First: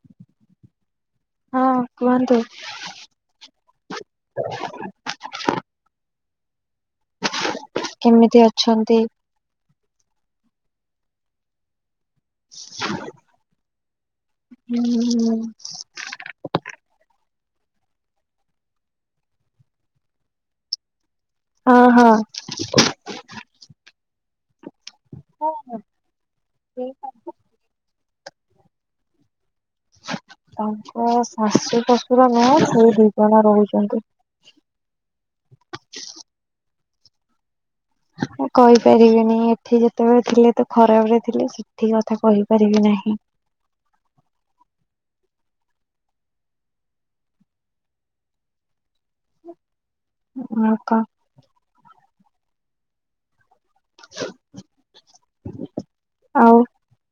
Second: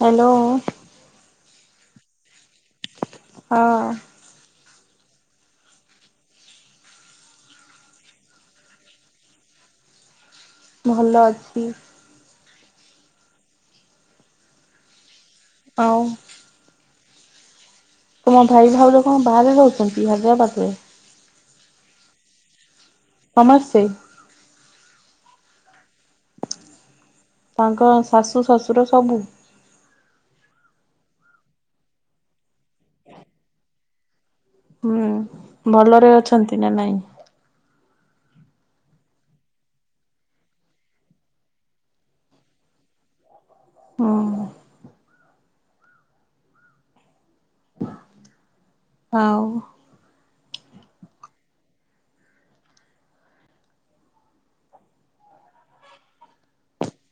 Hello. ହଁ କୁହନ୍ତୁ। ହଁ। [inaudible] କେମିତି ଅଛନ୍ତି। ଭଲ ଅଛି। [inaudible] ହୁଁ। ଆଉ ତମ ଭାଇ ଭାଉଜ କଁ ବାହାରେ ରୋହୁଚନ୍ତି ହାଇଦ୍ରାବାଦରେ। ହଁ ହଁ। ସମସେ। ହଁ ହଁ। ତାଙ୍କ ଶାଶୁ ଶଶୁର ସବୁ। ତାଙ୍କ ଶାଶୁ ଶଶୁର ନୁହଁ ସେଇ ଦି ଜଣ ରୋହୁଚନ୍ତି। ହୁଁ ଭଲରେ ଅଛନ୍ତି ନା ନାଇଁ। ମୁଁ କହିପାରିବିନି ଏଠି ଯେତୋବେଳେ ଥିଲେ ତ ଖରାପ ରେ ଥିଲେ ସେଠି କଥା କହିପାରିବି ନା ହିଁ। ହୁଁ। ଆଉ [unintelligible] [inaudible] ଆଉ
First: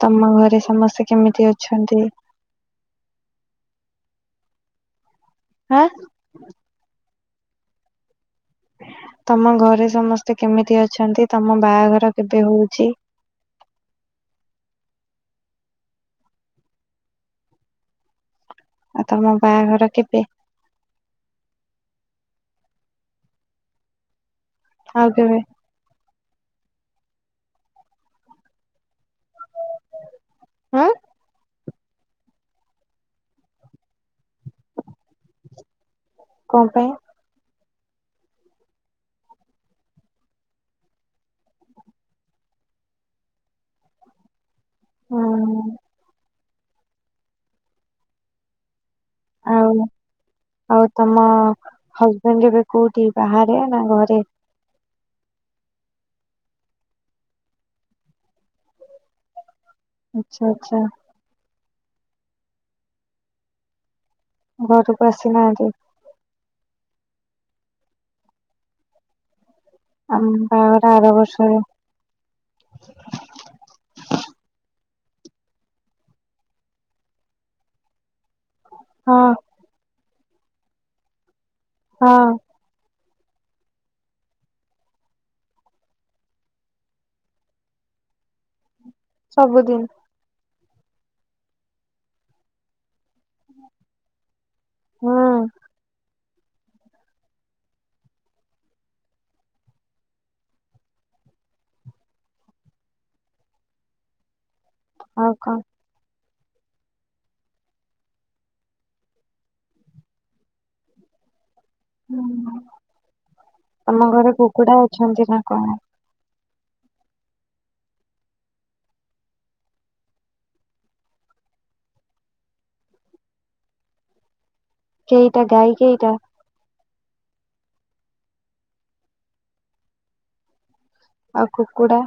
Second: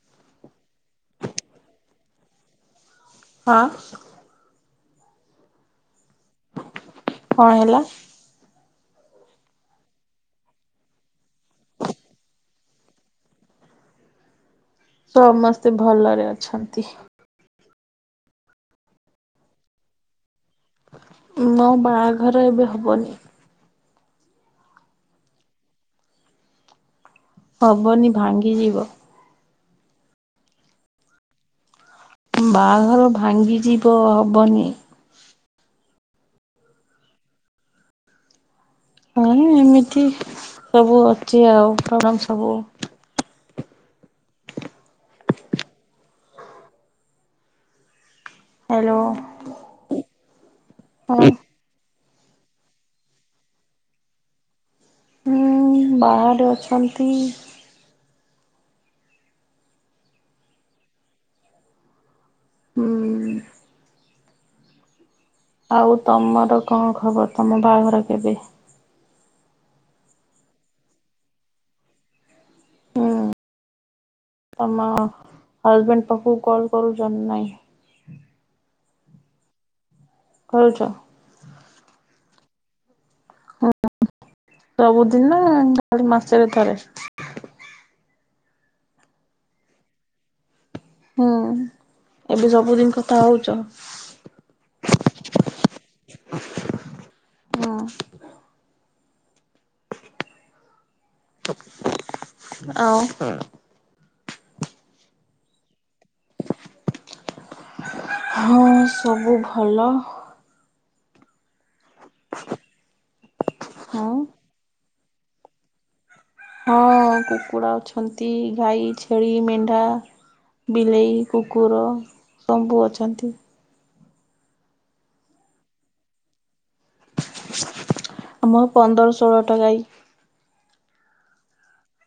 ତମ ଘରେ ସମସ୍ତେ କେମିତି ଅଛନ୍ତି। ହଁ। ଆଁ କଣ ହେଲା। [inaudible] ତମ ଘରେ ସମସ୍ତେ କେମିତି ଅଛନ୍ତି। ତମ ବାଘର କେବେ ହୋଉଚି। [inaudible] ସମସ୍ତେ ଭଲରେ ଅଛନ୍ତି। ଆଉ ତମ ବାଘର କେବେ। ମୋ ବାଘର ଏବେ ହବନି। ଆଉ କେବେ? ହବନି, ଭାଙ୍ଗି ଯିବ। ହୁଁ। ବାହାଘର ଭାଙ୍ଗିଯିବ, ହବନି। କଣ ପାଇଁ? ହଁ, ଇମିତି ସବୁ ଅଛି ଆଉ, ପ୍ରବ୍ଲମ ସବୁ ହଁ। ହ୍ୟାଲୋଁ। ଆଉ, ଆଉ ତମ ହଁ। ହଜ୍ ଏନ୍ଜେବେ କୋଉଠି ବାହାରେ ନା ଘରେ? ହୁଁ, ବାହାରେ ଅଛନ୍ତି। ଆଚ୍ଛା, ଆଚ୍ଛା। ହୁଁ ଘରେ ଆଉ ତମର କଣ ଖବର! ତମ ବାହାଘର କେବେ? ଆମ ବାହାଘର ଆର ବର୍ଷରେ। ମାଁ ହଜ୍ ବେଣ୍ଡ ପାଖକୁ କଲ୍ କରୁଛନ ନାଇଁ? ହଁ। କହୁଚ। ହଁ। [inaudible] ସବୁଦିନ ନା [inaudible] ମାସାରେ ଥରେ। ସବୁଦିନ। ହୁଁ, ଏବେ ସବୁଦିନ କ ଥା ହଉଛ। ହୁଁ ହୁଁ। ଅଁ ଉ। ଅଉ କ? ହଁ, ସବୁ ଭଲ। ତମ ଆଉ ଘରେ କୁକୁଡା ଅଛନ୍ତି ନା କଣ? ହଁ, କୁକୁଡ଼ା ଅଛନ୍ତି ଗାଈ, ଛେଳି, ମେଣ୍ଢା ବିଲେଇ, କୁକୁର ସବୁ ଅଛନ୍ତି। କେଇଟା ଗାଈ କେଇଟା? ଆମର ପନ୍ଦର ଷୋହଳ ଟା ଗାଈ। ଆଉ କୁକୁଡ଼ା?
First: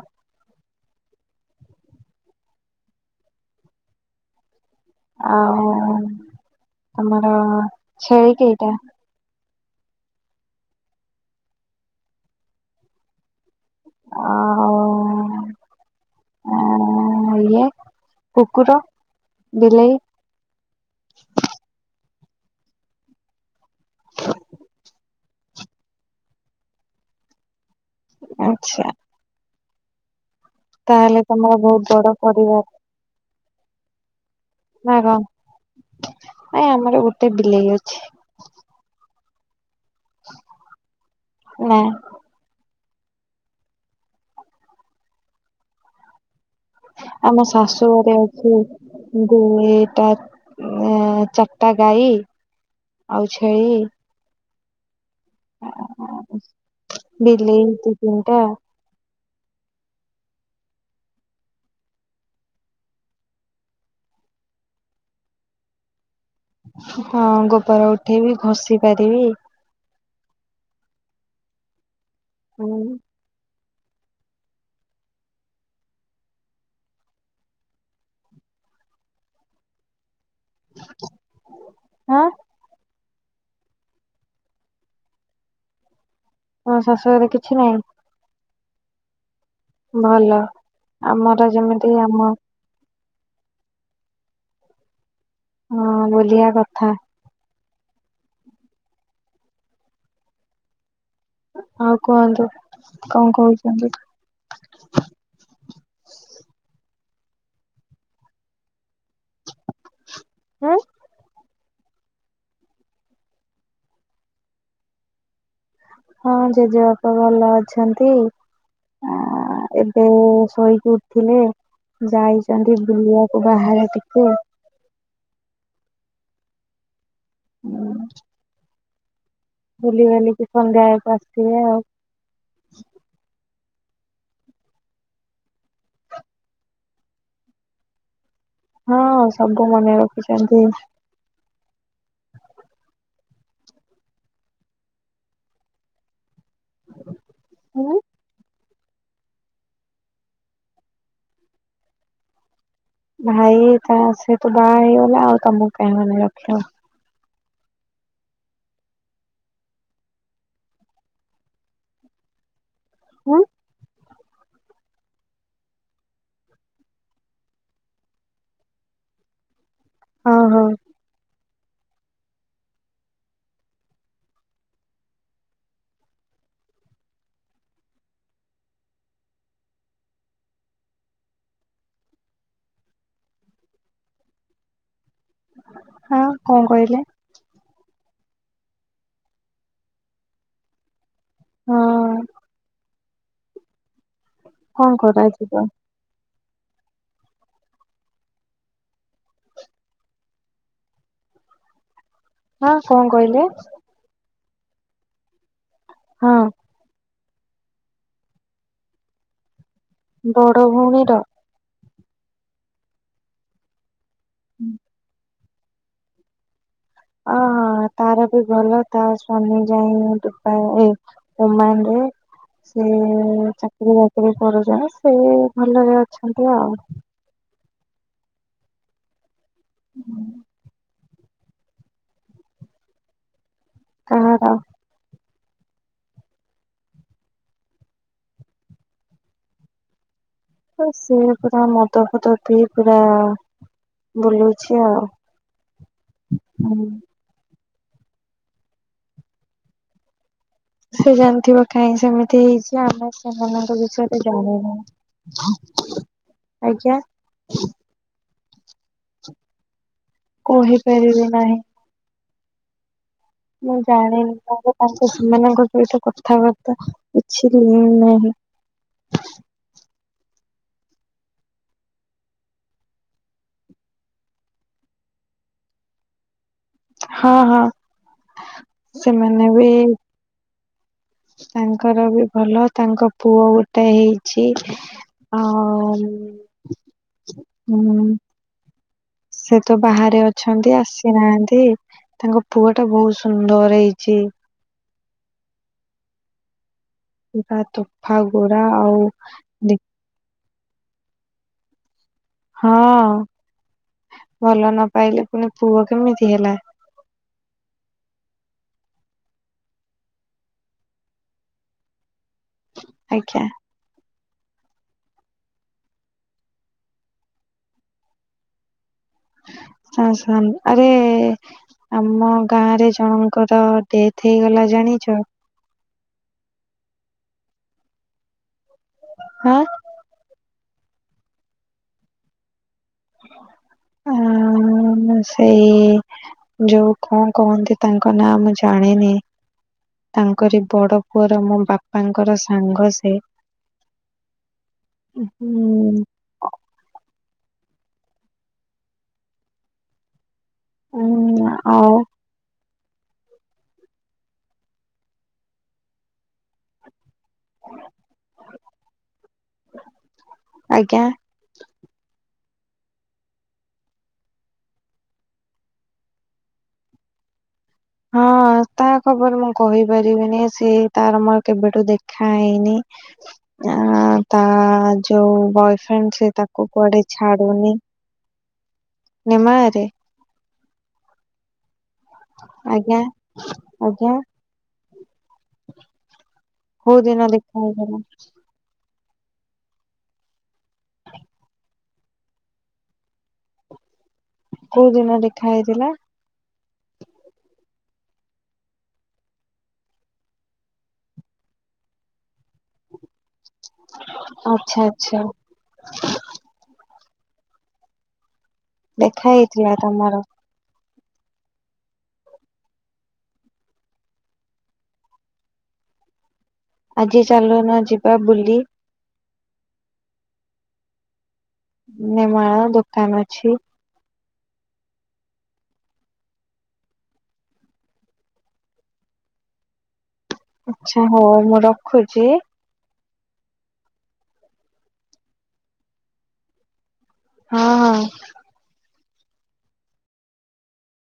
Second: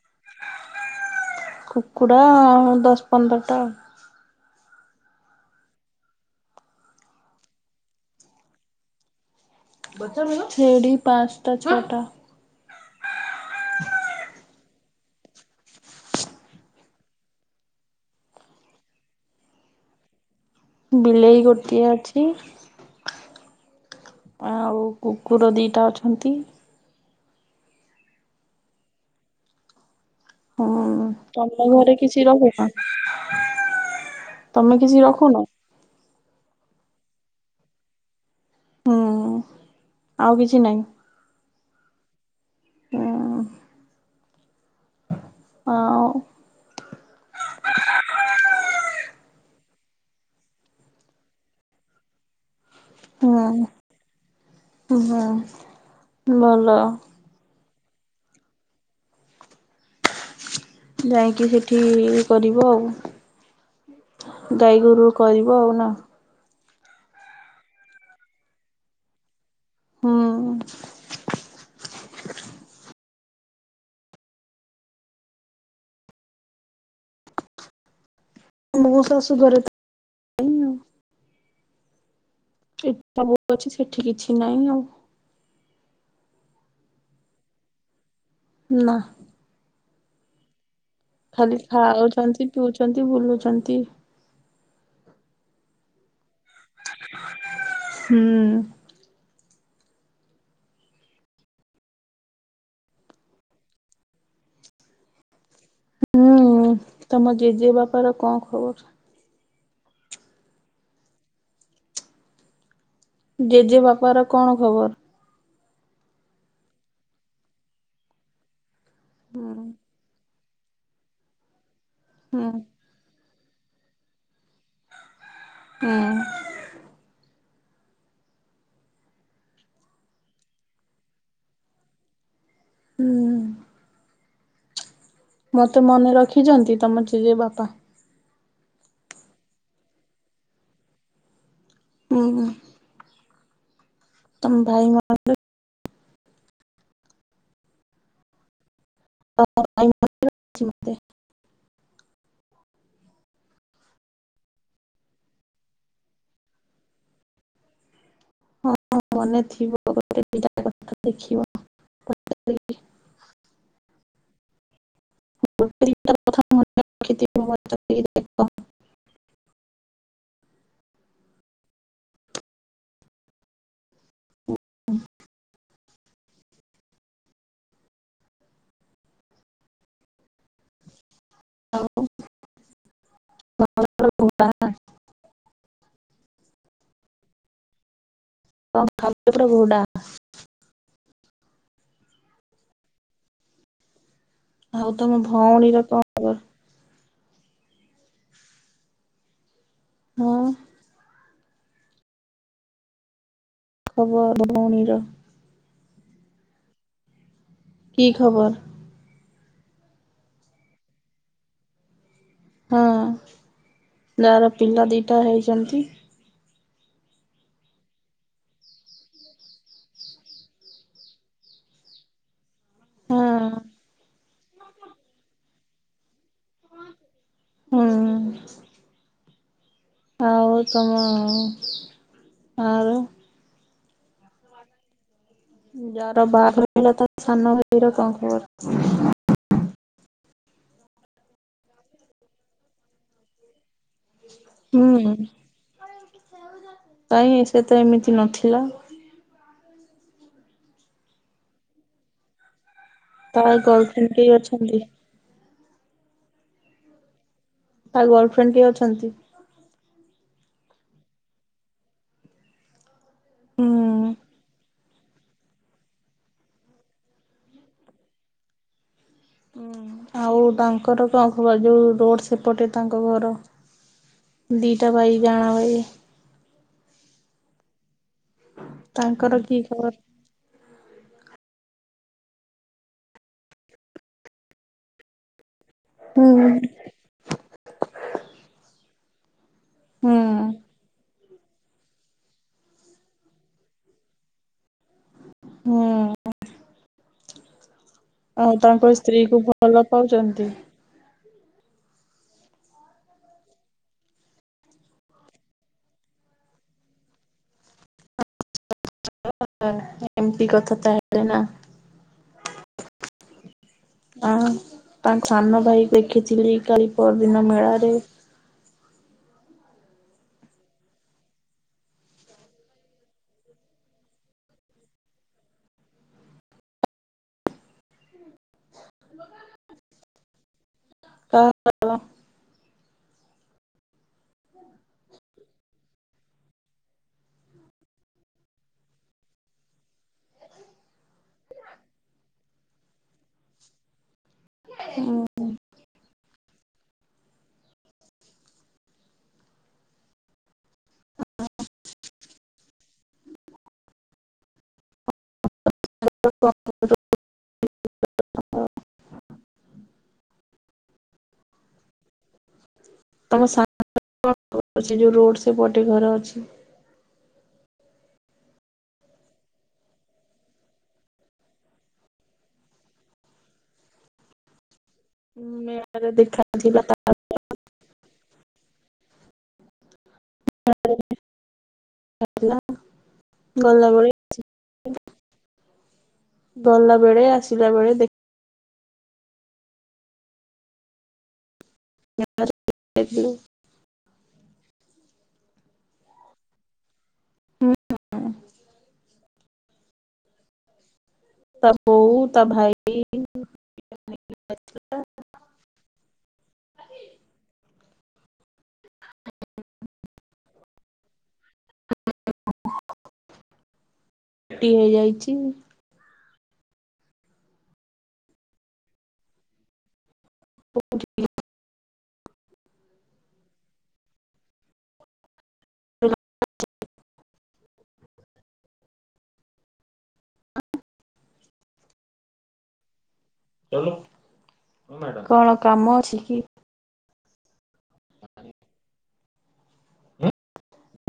କୁକୁଡ଼ା-ଆଁ ଦଶ ପନ୍ଦରଟା। ଆଉଁ ତମର ଛେଳି କେଇଟା? ଛେଳି ପାଞ୍ଚଟା, ଛଟା। ଆ-ଆ-ଉଁ-ଉଁ ଅଁ -ଅଁ ଇଏ କୁକୁଟ, ବିଲେଇ ବିଲେଇ ଗୋଟିଏ ଅଛି। କୁର ଦିଟା ଅଛନ୍ତି। ଆଚ୍ଛା। ହୁଁ, ତାହେଲେ ତମର ତମ ଘରେ ବହୁତ ବଡ କିଛି ପରିବାର ରହୁନ? ତମେ କିଛି ରଖୁନ? ଏ ଆମର ଗୋଟେ ବିଲେଇ ଅଛି। ହୁଁ, ଆଉ କିଛି ନାହିଁ? ନାଇଁ। ହୁଁ ଉ। ଆଁ ଓ। ଆମ ଶାଶୁଘରେ ଅଛି ଗୁଇଟା। ଅଁ ଚାର୍ ଟା ଗାଈ, ଆଉ ହୁଁ। ଛେଳି। ହୁଁ ଭଲ। [inaudible] ବିଲେଇ ଦି ତିନିଟା। ଯାଇକି ସେଠି- କରିବ ଆଉ। ଗାଈ ଗୋରୁ କରିବ ଆଉ ନା? ହଁ ଗୋବର ଉଠେଇବି ଘଷି ପାରିବି। ହୁଁ। ହୁଁ। ମୋ ଶାଶୁ ଘରେ ତ ନାହିଁ ଆଉ। [inaudible] ହଁ। ଏ ତମକୁ କହୁଚି ସେଠି କିଛି ନାହିଁ ଆଉ। ହଁ ଶାଶୁଘରେ କିଛି ନାହିଁ? ନାଁ। ଭଲ ଆମର ଯେମିତି ଆମ ଖାଉଛନ୍ତି ପିଉଛନ୍ତି ବୁଲୁଛନ୍ତି। ହଁ ବୁଲିଆ କଥା। ହୁଁ। ଆଉ କୁହନ୍ତୁ, କଣ କହୁଛନ୍ତି? ହୁଁ ତମ ଜେଜେବାପାର କଣ ଖବର? ଉଁ? ଜେଜେ ବାପାର କଣ ଖବର? ହଁ ଜେଜେବାପା ଭଲ ଅଛନ୍ତି-ଆ- ହୁଁ ଏବେ ଶୋଇକି ଉଠିଲେ, ହୁଁ। ଯାଇଥାନ୍ତି ବୁଲିବାକୁ ବାହାରେ ଟିକେ। ଉଁ। ହୁଁ। ବୁଲି ବାଲିିକି ସଂଧ୍ୟା ବେଳକୁ ଆସିବେ ଆଉ। ହୁଁ। ମତେ ମନେ ରଖିଛନ୍ତି ତମ ଜେଜେ ବାପା? ହଁ ସବୁ ମନେ ରଖିଚନ୍ତି। ଉହୁଁ। ତମ୍ ଭାଇ ମ [unintelligible] ଉଁ? [inaudible] ଭାଇ ତା ସେ ତୁ ବାହାର ହେଇଗଲା ଆଉ ତମକୁ କାଇଁ ମନେରଖିବ? ହଁ ମନେ ଥିବ [unintelligible] ଉଁ? [inaudible] ହଁ ହଁ। [inaudible] [inaudible] ହଁ କଣ କହିଲେ? [unintelligible] ହଁ। ଆଉ କଣ ତମ କରାଯିବ ଭଉଣୀର କଣ ଖବର? ଉଁ? ହଁ କଣ କହିଲେ? ଖବର ଭଉଣୀର। ହଁ। କି ଖବର? ବଡ ଭଉଣୀର। ହଁ, ଯାହାର ପିଲାଦିଟା ହେଇଛନ୍ତି। ଅଁ। ହଁ ତାର ବି ଭଲ ତା ସ୍ଵାମୀ ଯାଇ [unintelligible] ମାନେ ସେ ହଁ ଚାକିରି ବାକିରି କରୁଛନ୍ତି ସେ ଭଲରେ ଅଛନ୍ତି ଆଉ ହୁଁ ଆଉ ତମ ଆ କାହାର ଯାର ବାଘର ହେଲା ତା ସାନଭାଇ ର କଣ ଖବର ଏ ସେ ପୁରା ମଦଫଦ ପି ପୁରା ବୁଲଉଛି ଆଉ ହୁଁ ହୁଁ କାଇଁ ସେ ତ ଏମିତି ନଥିଲା। ସେ ଜାଣିଥିବ କାଇଁ ସେମିତି ହେଇଚି ସିଏ ଆମେ ତା ସେମାନଙ୍କ ବିଷୟ ଗର୍ଲଫ୍ରେଣ୍ଡ ତ କେହି ଜାଣିନି, ଅଛନ୍ତି? ଆଜ୍ଞା ଫେଣ୍ କିଏ ଅଛନ୍ତି? କହିପାରିବି ନାହିଁ ହୁଁ। ମୁଁ ଜାଣିନି ତା କଥା ତା ସେମାନଙ୍କ ସହିତ କଥାବାର୍ତ୍ତା କିଛି ବି ନାହିଁ ହଁ ଆଉ ତାଙ୍କର କଣ ଖବର ଯୋଉ ରୋଡ ସେପଟେ ତାଙ୍କ ଘର ଦିଟା ଭାଇ ଯାଆଁଳା ଭାଇ ହଁ ହଁ ତାଙ୍କର ସେମାନେ କି ବି ଖବର? ତାଙ୍କର ବି ଭଲ ତାଙ୍କ ପୁଅ ଗୋଟେ ହେଇଛି ଆଉ ହୁଁ ହଁ ହୁଁ ସେ ତ ହୁଁ ବାହାରେ ଅଛନ୍ତି ଆସି ନାହାନ୍ତି ତାଙ୍କ ପୁଅ ଟା ବହୁତ ସୁନ୍ଦର ହେଇଛି। ହୁ ପୁରା ତୋଫା ଗୋରା ଆଉ କୁ ଭଲ ଦେ ପାଉଛନ୍ତି। ହଁ ଭଲ ନ ପାଇଲେ ପୁଣି ପୁଅ କେମିତି ହେଲା। [unintelligible] ଏମପି କଥା ତାହେଲେନା ଆଜ୍ଞା ଆ ତାଙ୍କ ସାନ ଭାଇ ଦେଖିଥିଲି କାଲି ପରଦିନ ମେଳାରେ ହ ଶାନ ଆରେ ଆମ ଗାଁରେ ଜଣଙ୍କର ଡେଥ ହେଇଗଲା ଜାଣିଛ ହଁ ତ [unintelligible] ଆହା ହୁ ସେଇ ଯୋଉ କଣ କହନ୍ତି ତାଙ୍କ ନାଁ ମୁଁ ଜାଣିନି ତାଙ୍କରି ବଡ଼ ପୁଅର ମୋ ବାପାଙ୍କର ସାଙ୍ଗ ସେ ହୁଁ ହୁଁ ନା ଆଉ [unintelligible] ଆଜ୍ଞା ତମ ସା ଅ ଯୋଉ ରୋଡ ସେ ପଟେ ଘର ଅଛି। ହଁ ତା ଖବର ମୁଁ କହି ପାରିବିନି ସେ ତାର ମୋର କେବେଠୁ ଦେଖା ହେଇନି ଆ ତା ଯୋଉ ମେଳାରେ ବୟଫ୍ରେଣ୍ଡ ସେ ତାକୁ ଦେଖାଥିଲା ତା କୁଆଡେ ଛାଡୁନି ନିମାରେ [unintelligible] ଭଲ ଆଉ ଆଜ୍ଞା ଆଜ୍ଞା ଗୋଲାବୁଡ଼ି [unintelligible] ଗଲା କୋଉ ବେଳେ ଦିନ ଦେଖା ଆସିଲା ବେଳେ ହେଇଥିଲା ଦେଖ [unintelligible] ଯାଇଥିଲୁ କୋଉ ଦିନ ଦେଖା ହେଇଥିଲା। [inaudible] ତା ବୋଉ ତା ଭାଇ। ଆଛା ଆଚ୍ଛା। ଦେଖା ହେଇଥିଲା ତମର। ଟିଆ ଯାଇଛି। ଆଜି ଚାଲୁନ ଯିବା ବୁଲି। କୋଉଠିକି। ନେମାଳ ଦୋକାନ ଅଛି। [inaudible] ଆଛା ହଉ ମୁଁ ରଖୁଚି। କଣ କାମ ଅଛି କି। ହଁ ହଁ।